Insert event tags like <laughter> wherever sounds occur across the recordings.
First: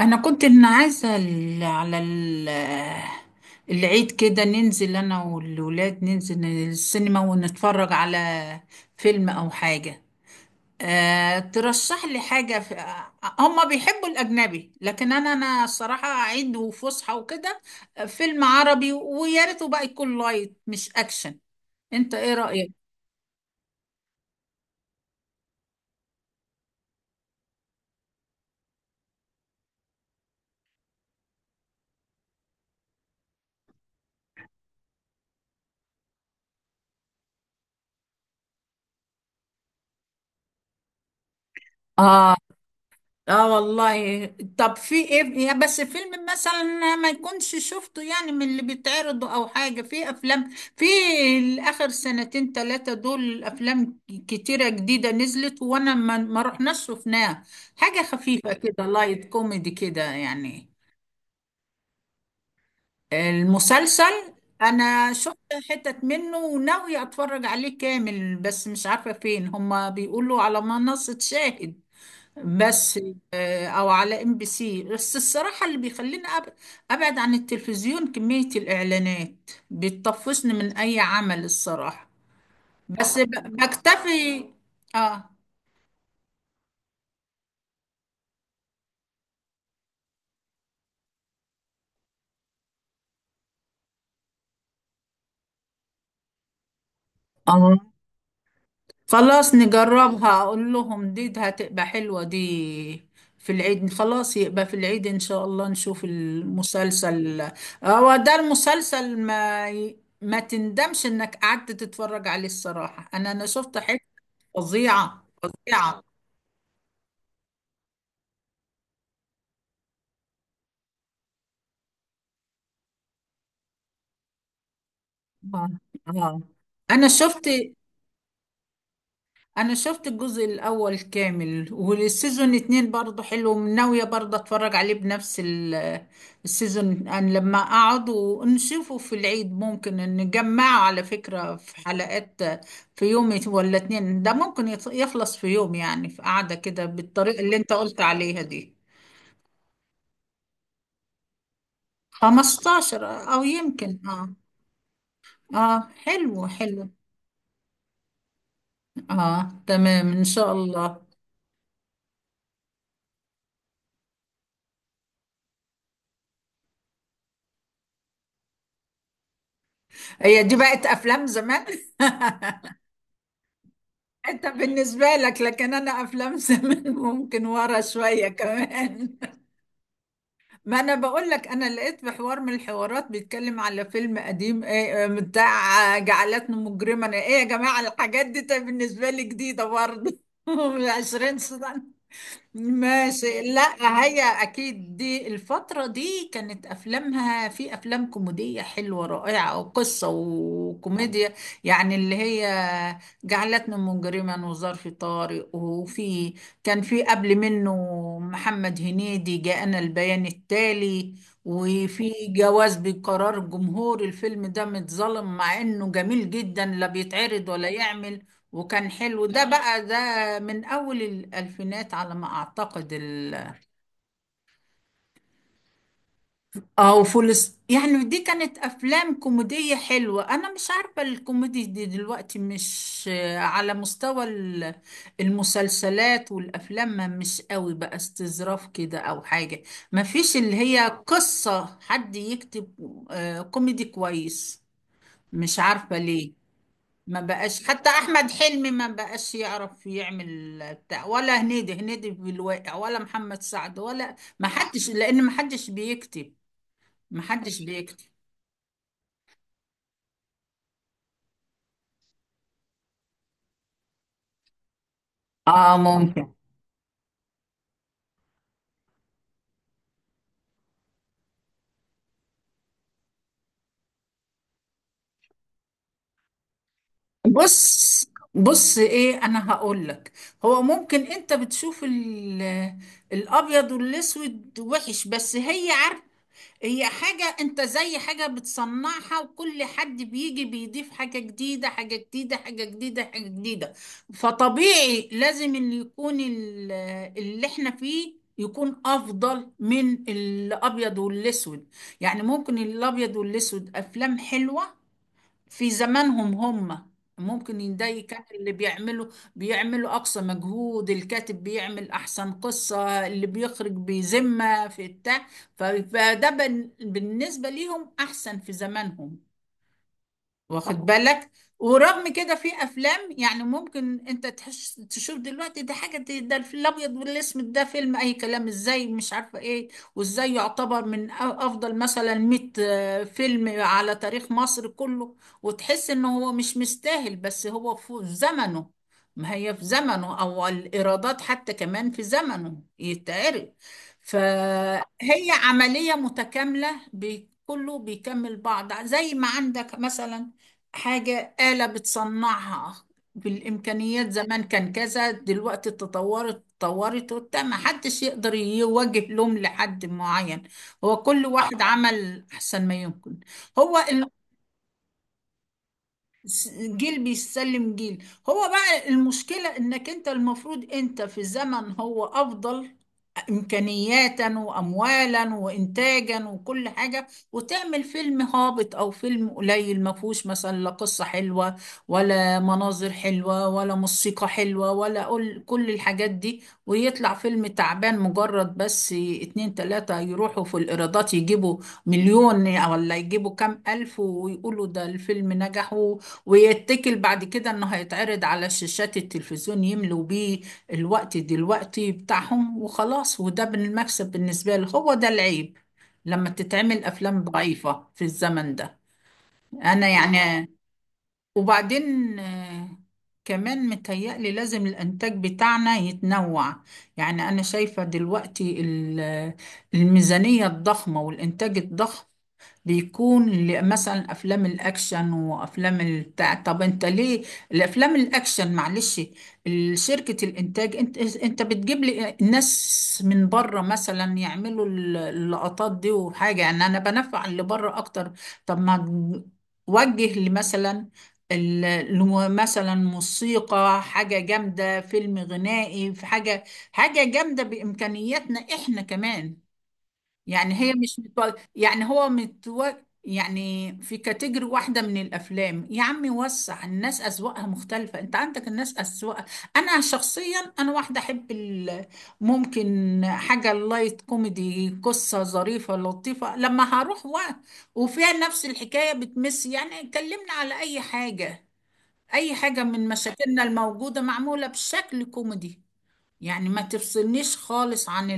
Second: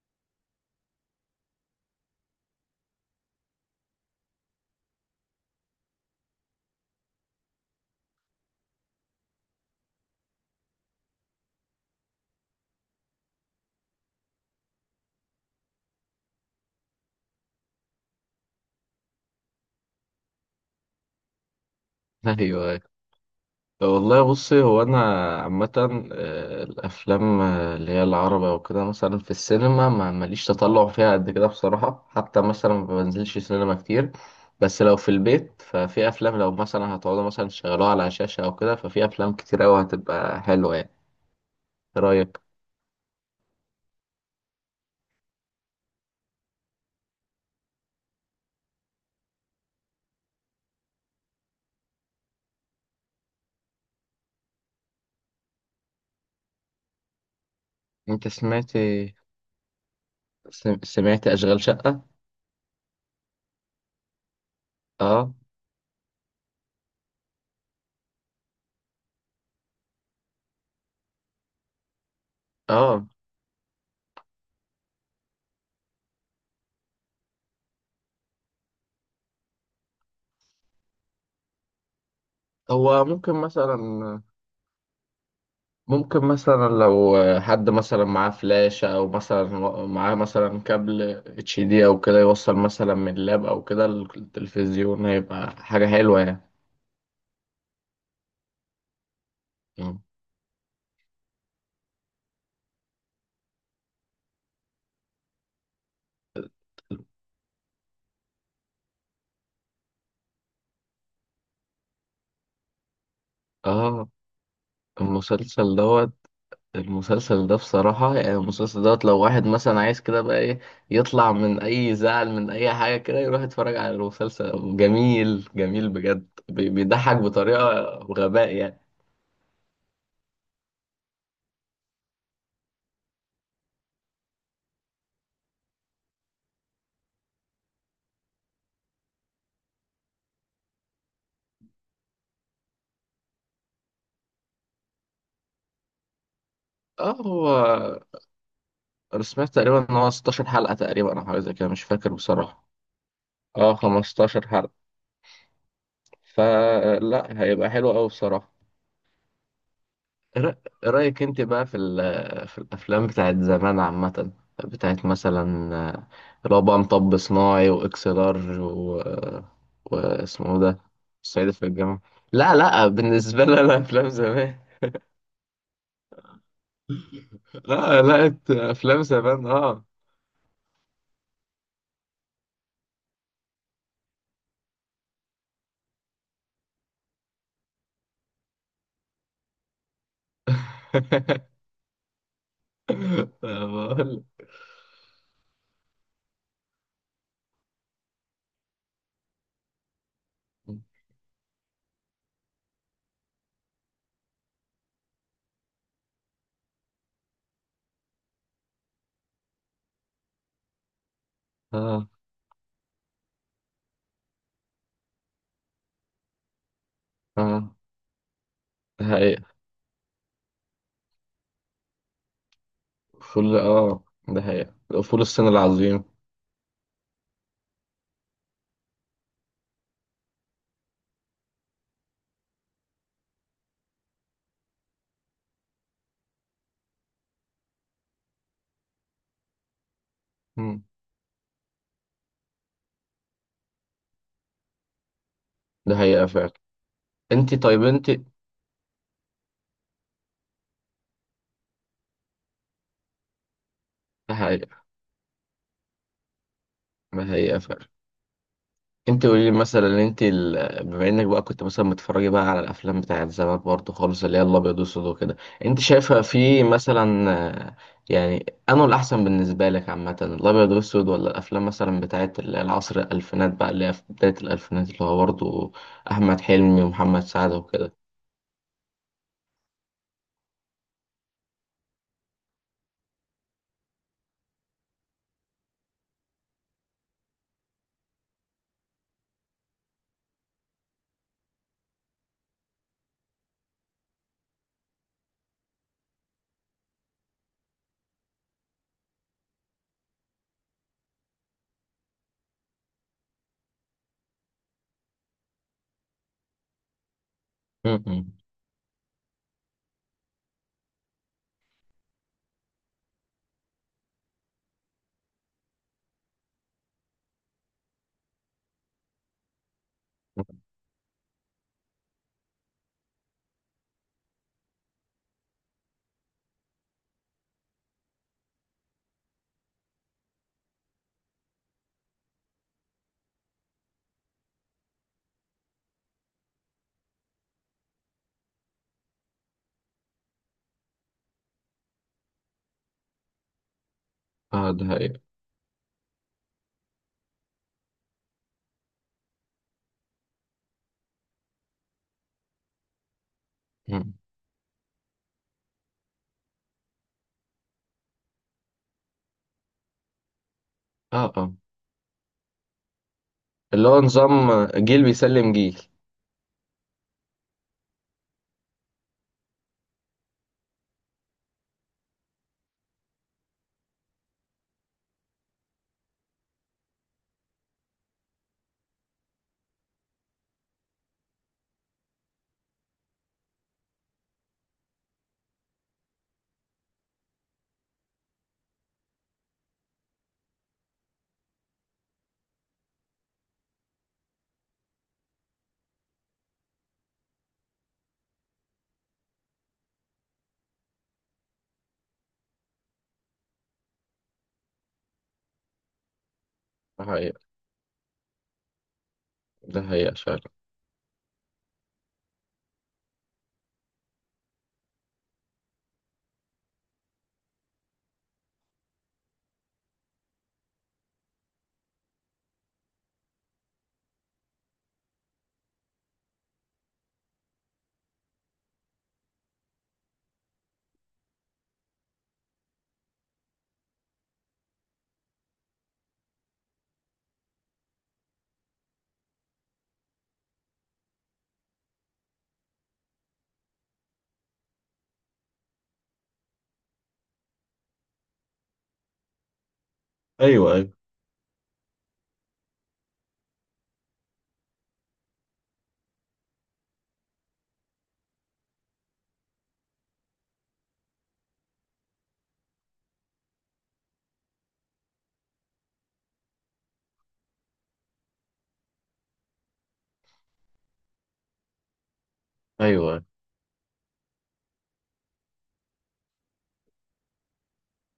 انا كنت إن عايزه على العيد كده، ننزل انا والولاد، ننزل السينما ونتفرج على فيلم او حاجه. أه، ترشح لي حاجه هما بيحبوا الاجنبي، لكن انا الصراحه عيد وفسحه وكده. فيلم عربي، ويا ريته بقى يكون لايت مش اكشن. انت ايه ايوه رايك؟ أيوه. طب والله بصي هو انا عامه الافلام اللي هي العربي او كده مثلا في السينما ما ماليش تطلع فيها قد كده بصراحه، حتى مثلا ما بنزلش سينما كتير. بس لو في البيت ففي افلام، لو مثلا هتقعدوا مثلا تشغلوها على شاشه او كده، ففي افلام كتير قوي هتبقى حلوه يعني. ايه اه، رايك؟ اه والله. طب في ايه يا بس؟ فيلم مثلا ما يكونش شفته يعني، من اللي بيتعرضوا او حاجة، في افلام في الاخر سنتين ثلاثة، دول افلام كتيرة جديدة نزلت وانا ما رحناش شفناها. حاجة انت خفيفة سمعت، كده، لايت كوميدي كده يعني. سمعت اشغال شقه؟ المسلسل انا اه شفت حتت منه وناوية اتفرج عليه كامل، بس مش عارفة فين، هما بيقولوا على منصة شاهد بس. اه. او على ام بي سي، بس الصراحه اللي بيخليني ابعد عن التلفزيون كميه الاعلانات، بتطفشني من اي عمل الصراحه. هو بس ب- ممكن مثلا، بكتفي. اه. ممكن مثلا لو حد مثلا معاه فلاشة أو مثلا معاه مثلا كابل اتش دي أو كده، يوصل مثلا من اللاب أو كده التلفزيون، هيبقى حاجة حلوة يعني. اه، خلاص مم. نجربها، اقول لهم دي، ده هتبقى حلوه دي في العيد. خلاص يبقى في العيد ان شاء الله نشوف المسلسل. هو ده المسلسل، ما ما تندمش انك قعدت تتفرج عليه الصراحه، انا شفت اه. فظيعة المسلسل فظيعة. دوت، المسلسل ده بصراحة يعني، المسلسل دوت لو واحد مثلا عايز كده بقى ايه يطلع من أي زعل من أي حاجة كده، يروح يتفرج على المسلسل. جميل آه. جميل بجد، آه. أنا بيضحك شفت بطريقة غباء يعني. أنا شفت الجزء الأول كامل، والسيزون اتنين برضه حلو، ناوية برضه أتفرج عليه بنفس السيزون. أنا لما أقعد ونشوفه في العيد، ممكن نجمعه على فكرة في حلقات في يوم ولا اتنين، ده ممكن يخلص في يوم، يعني في قعدة كده اه بالطريقة هو اللي أنت قلت عليها دي. انا سمعت تقريبا ان هو 16 حلقة تقريبا او حاجة زي كده، مش فاكر بصراحة. 15، أو اه يمكن آه. 15 حلقة، آه، حلو حلو. فلا هيبقى حلو قوي بصراحة. آه تمام إن إيه رأ- شاء إيه الله. رأيك انت بقى في في الافلام بتاعت زمان عامة، بتاعت مثلا اللي هو بقى مطب صناعي واكس لارج و... هي دي واسمه ده بقت افلام الصعيدي زمان؟ في <laughs> الجامعة. لا لا، بالنسبة لي انا افلام انت زمان. بالنسبه لك، لكن انا افلام زمان <laughs> ممكن ورا لا شويه لا، افلام كمان. زمان اه. ما انا بقول لك، انا لقيت في حوار من الحوارات بيتكلم على فيلم قديم ايه، بتاع جعلتني مجرما. ايه يا جماعه الحاجات دي؟ طيب بالنسبه لي جديده برضه <laughs> من 20 سنه. <laughs> ماشي، لا هي بقول اكيد دي الفترة دي كانت افلامها، في افلام كوميدية حلوة رائعة، وقصة وكوميديا يعني. اللي هي جعلتني مجرما وظرف طارق، وفي كان في قبل منه محمد هنيدي جاءنا البيان التالي، اه وفي جواز بقرار جمهور. الفيلم ده متظلم، مع انه جميل جدا، لا بيتعرض ولا اه، يعمل. وكان حلو ده بقى، ده من أول الألفينات على ما أعتقد. ال فول اه ده حقيقة، فول الصين العظيم. اه وفولس، يعني دي كانت أفلام كوميدية حلوة. أنا مش عارفة الكوميدي دي دلوقتي مش على مستوى المسلسلات والأفلام، ما مش قوي بقى، استظراف كده أو حاجة، ما فيش اللي مم. هي قصة حد يكتب كوميدي كويس. مش ده عارفة حقيقة ليه. فعلا. ما انت بقاش طيب حتى انت ده احمد حلمي ما بقاش يعرف يعمل بتاع، ولا هنيدي، هنيدي في الواقع، ولا محمد سعد، ولا ما حقيقة، حدش، لان ما حدش بيكتب ما ده حقيقة حدش فعلا. بيكتب انت قولي لي مثلا، انت ال... بما انك بقى كنت مثلا بتتفرجي بقى على الافلام بتاعت زمان برضه خالص، اللي هي الابيض والاسود وكده، اه، انت شايفه ممكن. في مثلا آه، يعني انه الاحسن بالنسبه لك عامه الابيض والاسود، ولا الافلام مثلا بتاعت العصر الالفينات بقى، اللي هي في بدايه الالفينات، اللي هو برضه احمد حلمي ومحمد سعد وكده؟ بص، بص ايه انا هقول لك، هو ممكن انت بتشوف الابيض والاسود وحش، بس هي عارفه، هي حاجة انت زي حاجة بتصنعها، وكل حد بيجي بيضيف حاجة جديدة حاجة جديدة حاجة جديدة حاجة جديدة. فطبيعي لازم اللي يكون اللي احنا فيه يكون افضل من الابيض والاسود. يعني ممكن الابيض والاسود افلام حلوة في زمانهم هم، ممكن م- ده كان م. اللي بيعملوا أقصى مجهود، الكاتب بيعمل أحسن قصة، اللي بيخرج بذمة في بتاع. فده بالنسبة ليهم أحسن في زمانهم، واخد بالك؟ ورغم كده في افلام، يعني ممكن انت تحس تشوف دلوقتي، ده حاجه ده الفيل الابيض والاسود، ده فيلم اي كلام، ازاي مش عارفه ايه؟ وازاي يعتبر من افضل مثلا 100 فيلم على تاريخ مصر كله، وتحس ان هو مش مستاهل. بس هو في زمنه، ما هي في زمنه، او الايرادات حتى كمان في زمنه يتعرض. اه ده حقيقة. فهي عمليه متكامله، كله بيكمل بعض، زي ما عندك مثلا حاجة آلة بتصنعها. بالإمكانيات م. زمان كان كذا، دلوقتي تطورت تطورت وبتاع، ما حدش يقدر يوجه لوم لحد معين. هو كل اه اه. واحد عمل أحسن ما يمكن. هو اللي هو نظام جيل بيسلم جيل. جيل بيسلم جيل. هو بقى المشكلة إنك أنت المفروض أنت في زمن هو أفضل إمكانياتا وأموالا وإنتاجا وكل حاجة، وتعمل فيلم هابط أو فيلم قليل ما فيهوش مثلا لا قصة حلوة، ولا مناظر حلوة، ولا موسيقى حلوة، ولا كل الحاجات دي، ويطلع فيلم تعبان. مجرد بس اتنين تلاتة يروحوا في الإيرادات يجيبوا مليون، ولا يجيبوا كام ألف، ويقولوا ده الفيلم نجح، ويتكل بعد كده إنه هيتعرض على شاشات التلفزيون يملوا بيه الوقت دلوقتي بتاعهم وخلاص، وده بالمكسب بالنسبة لي هو ده العيب، لما تتعمل ده أفلام حقيقة، ضعيفة في الزمن ده. ده أنا حقيقة فعلا. يعني، وبعدين كمان متهيألي لازم الإنتاج بتاعنا يتنوع. يعني أنا شايفة دلوقتي الميزانية الضخمة والإنتاج الضخم بيكون مثلا افلام الاكشن وافلام البتاع. طب انت ليه الافلام الاكشن؟ معلش شركة الانتاج، انت بتجيب لي ناس من بره مثلا يعملوا اللقطات دي، وحاجة يعني انا بنفع اللي بره اكتر. طب ما وجه لي مثلا مثلا موسيقى حاجة جامدة، فيلم غنائي، في حاجة حاجة جامدة بإمكانياتنا احنا كمان. يعني هي ايوه ايوه. مش متو... يعني هو متو... يعني في كاتيجوري واحدة من الأفلام يا عمي، وسع، الناس أذواقها مختلفة، أنت عندك الناس أذواق. أنا شخصيا، أنا واحدة أحب ال... ممكن حاجة لايت كوميدي، قصة ظريفة لطيفة، لما هروح و... وفيها نفس الحكاية، بتمس يعني، كلمنا على أي حاجة، أي حاجة من أيوة. مشاكلنا الموجودة معمولة بشكل كوميدي. يعني ما تفصلنيش خالص عن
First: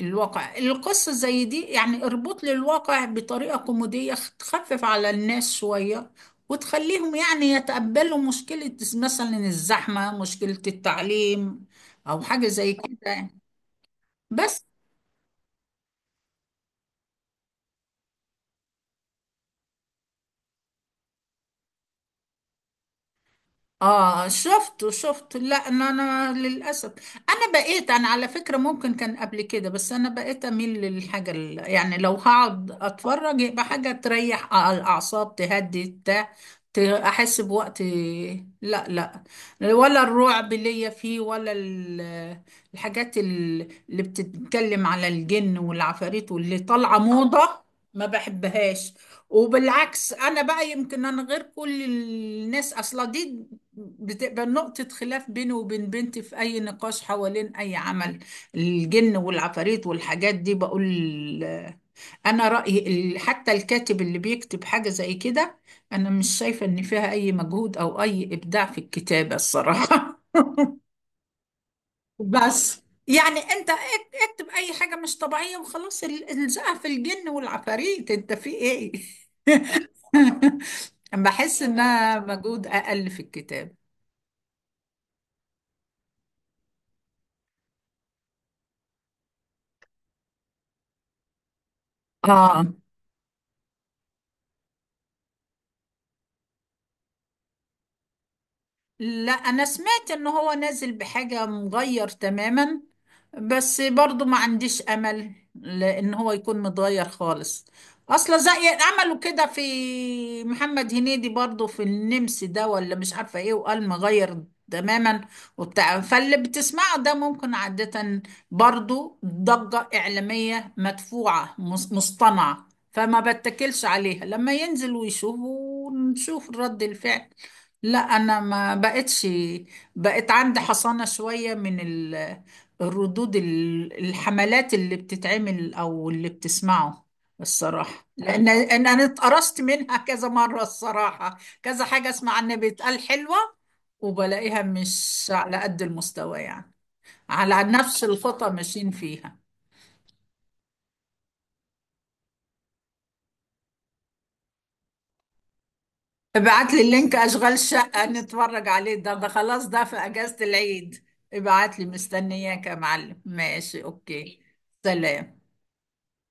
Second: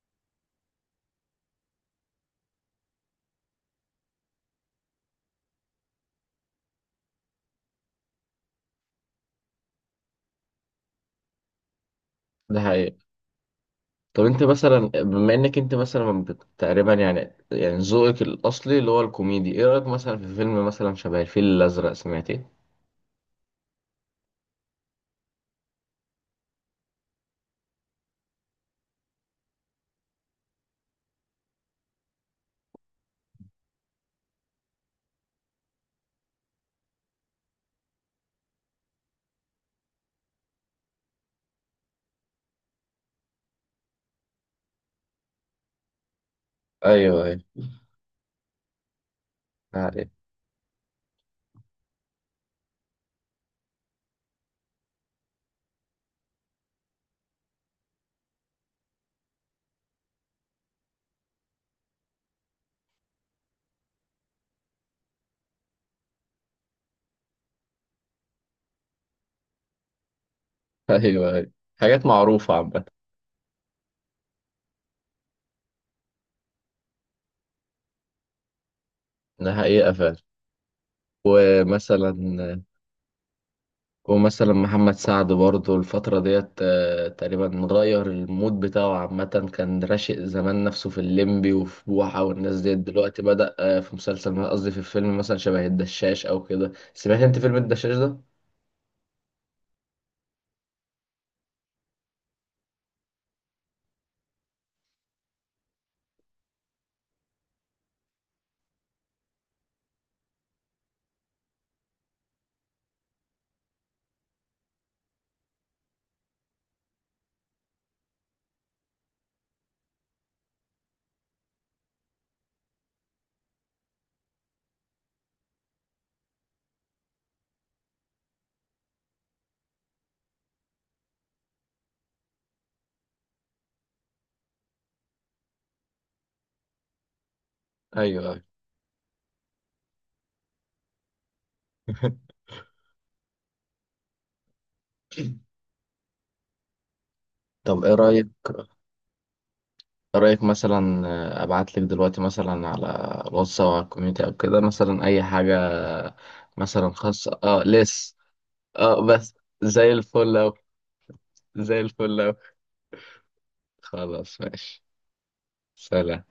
الواقع، القصة زي دي يعني اربط لي الواقع بطريقة كوميدية، تخفف على الناس شوية، وتخليهم يعني يتقبلوا مشكلة مثلا الزحمة، مشكلة التعليم، أو حاجة ده زي حقيقة. كده يعني. طب أنت بس مثلا بما إنك أنت مثلا تقريبا يعني، يعني ذوقك الأصلي اللي هو الكوميدي، إيه رأيك مثلا في فيلم مثلا شبه الفيل الأزرق؟ سمعت إيه؟ اه، شفته شفته، لا انا للاسف، انا بقيت، انا على فكره ممكن كان قبل كده، بس انا بقيت اميل للحاجه يعني لو هقعد اتفرج يبقى حاجه تريح الاعصاب، تهدي بتاع، احس بوقت. لا لا، ولا الرعب ليا فيه، ولا الحاجات اللي بتتكلم على الجن والعفاريت واللي طالعه أيوة أيوة. موضه، ما بحبهاش. ده حقيقة. وبالعكس انا بقى يمكن انا غير كل الناس اصلا، دي بتبقى نقطة خلاف بينه وبين بنتي في أي نقاش حوالين أي عمل، الجن والعفاريت والحاجات دي. بقول أنا رأيي حتى الكاتب اللي بيكتب حاجة زي كده، أنا مش شايفة إن فيها أي مجهود أو أي إبداع في الكتابة الصراحة. <laughs> أيوة أيوة، حاجات معروفة بس عامة. يعني أنت اكتب أي حاجة مش طبيعية وخلاص، الزقها في الجن والعفاريت، أنت في إيه؟ ده حقيقة فعلا. <laughs> بحس مثلا، إنها مجهود أقل في الكتاب. ومثلا محمد سعد برضه الفترة ديت تقريبا غير المود بتاعه عامة، كان راشق زمان نفسه في الليمبي وفي بوحة والناس اه، ديت، دلوقتي بدأ في مسلسل، قصدي في الفيلم مثلا شبه الدشاش أو كده. سمعت أنت فيلم الدشاش ده؟ لا انا سمعت ان هو نازل بحاجة مغير تماما، بس برضو ما عنديش امل لان هو يكون متغير خالص اصلا، زي عملوا كده في محمد هنيدي برضو في النمس ده، ولا مش عارفة ايه، وقال مغير تماما وبتاع، فاللي بتسمعه ده ممكن عادة برضو ضجة إعلامية مدفوعة مصطنعة، فما بتكلش عليها، لما ينزل ويشوف ونشوف رد الفعل. لا، انا ما بقتش، بقت عندي حصانة شوية من الردود الحملات اللي بتتعمل او اللي بتسمعه الصراحة، ايوه ايوه. لان انا اتقرصت منها <laughs> كذا مرة الصراحة، كذا حاجة اسمع <laughs> عنها بيتقال حلوة، وبلاقيها مش على قد المستوى يعني، على طب إيه نفس رأيك؟ الخطى ماشيين فيها. إيه رأيك مثلا أبعتلك دلوقتي مثلا على الواتس أو على الكوميونتي أو كده مثلا أي حاجة آه، ابعت لي مثلا اللينك خاصة اشغال أه شقة لس، نتفرج عليه، أه ده بس خلاص ده زي في اجازة الفل أوي، العيد. ابعت زي لي، الفل أوي. مستنياك يا معلم، ماشي اوكي. خلاص ماشي. سلام. سلام.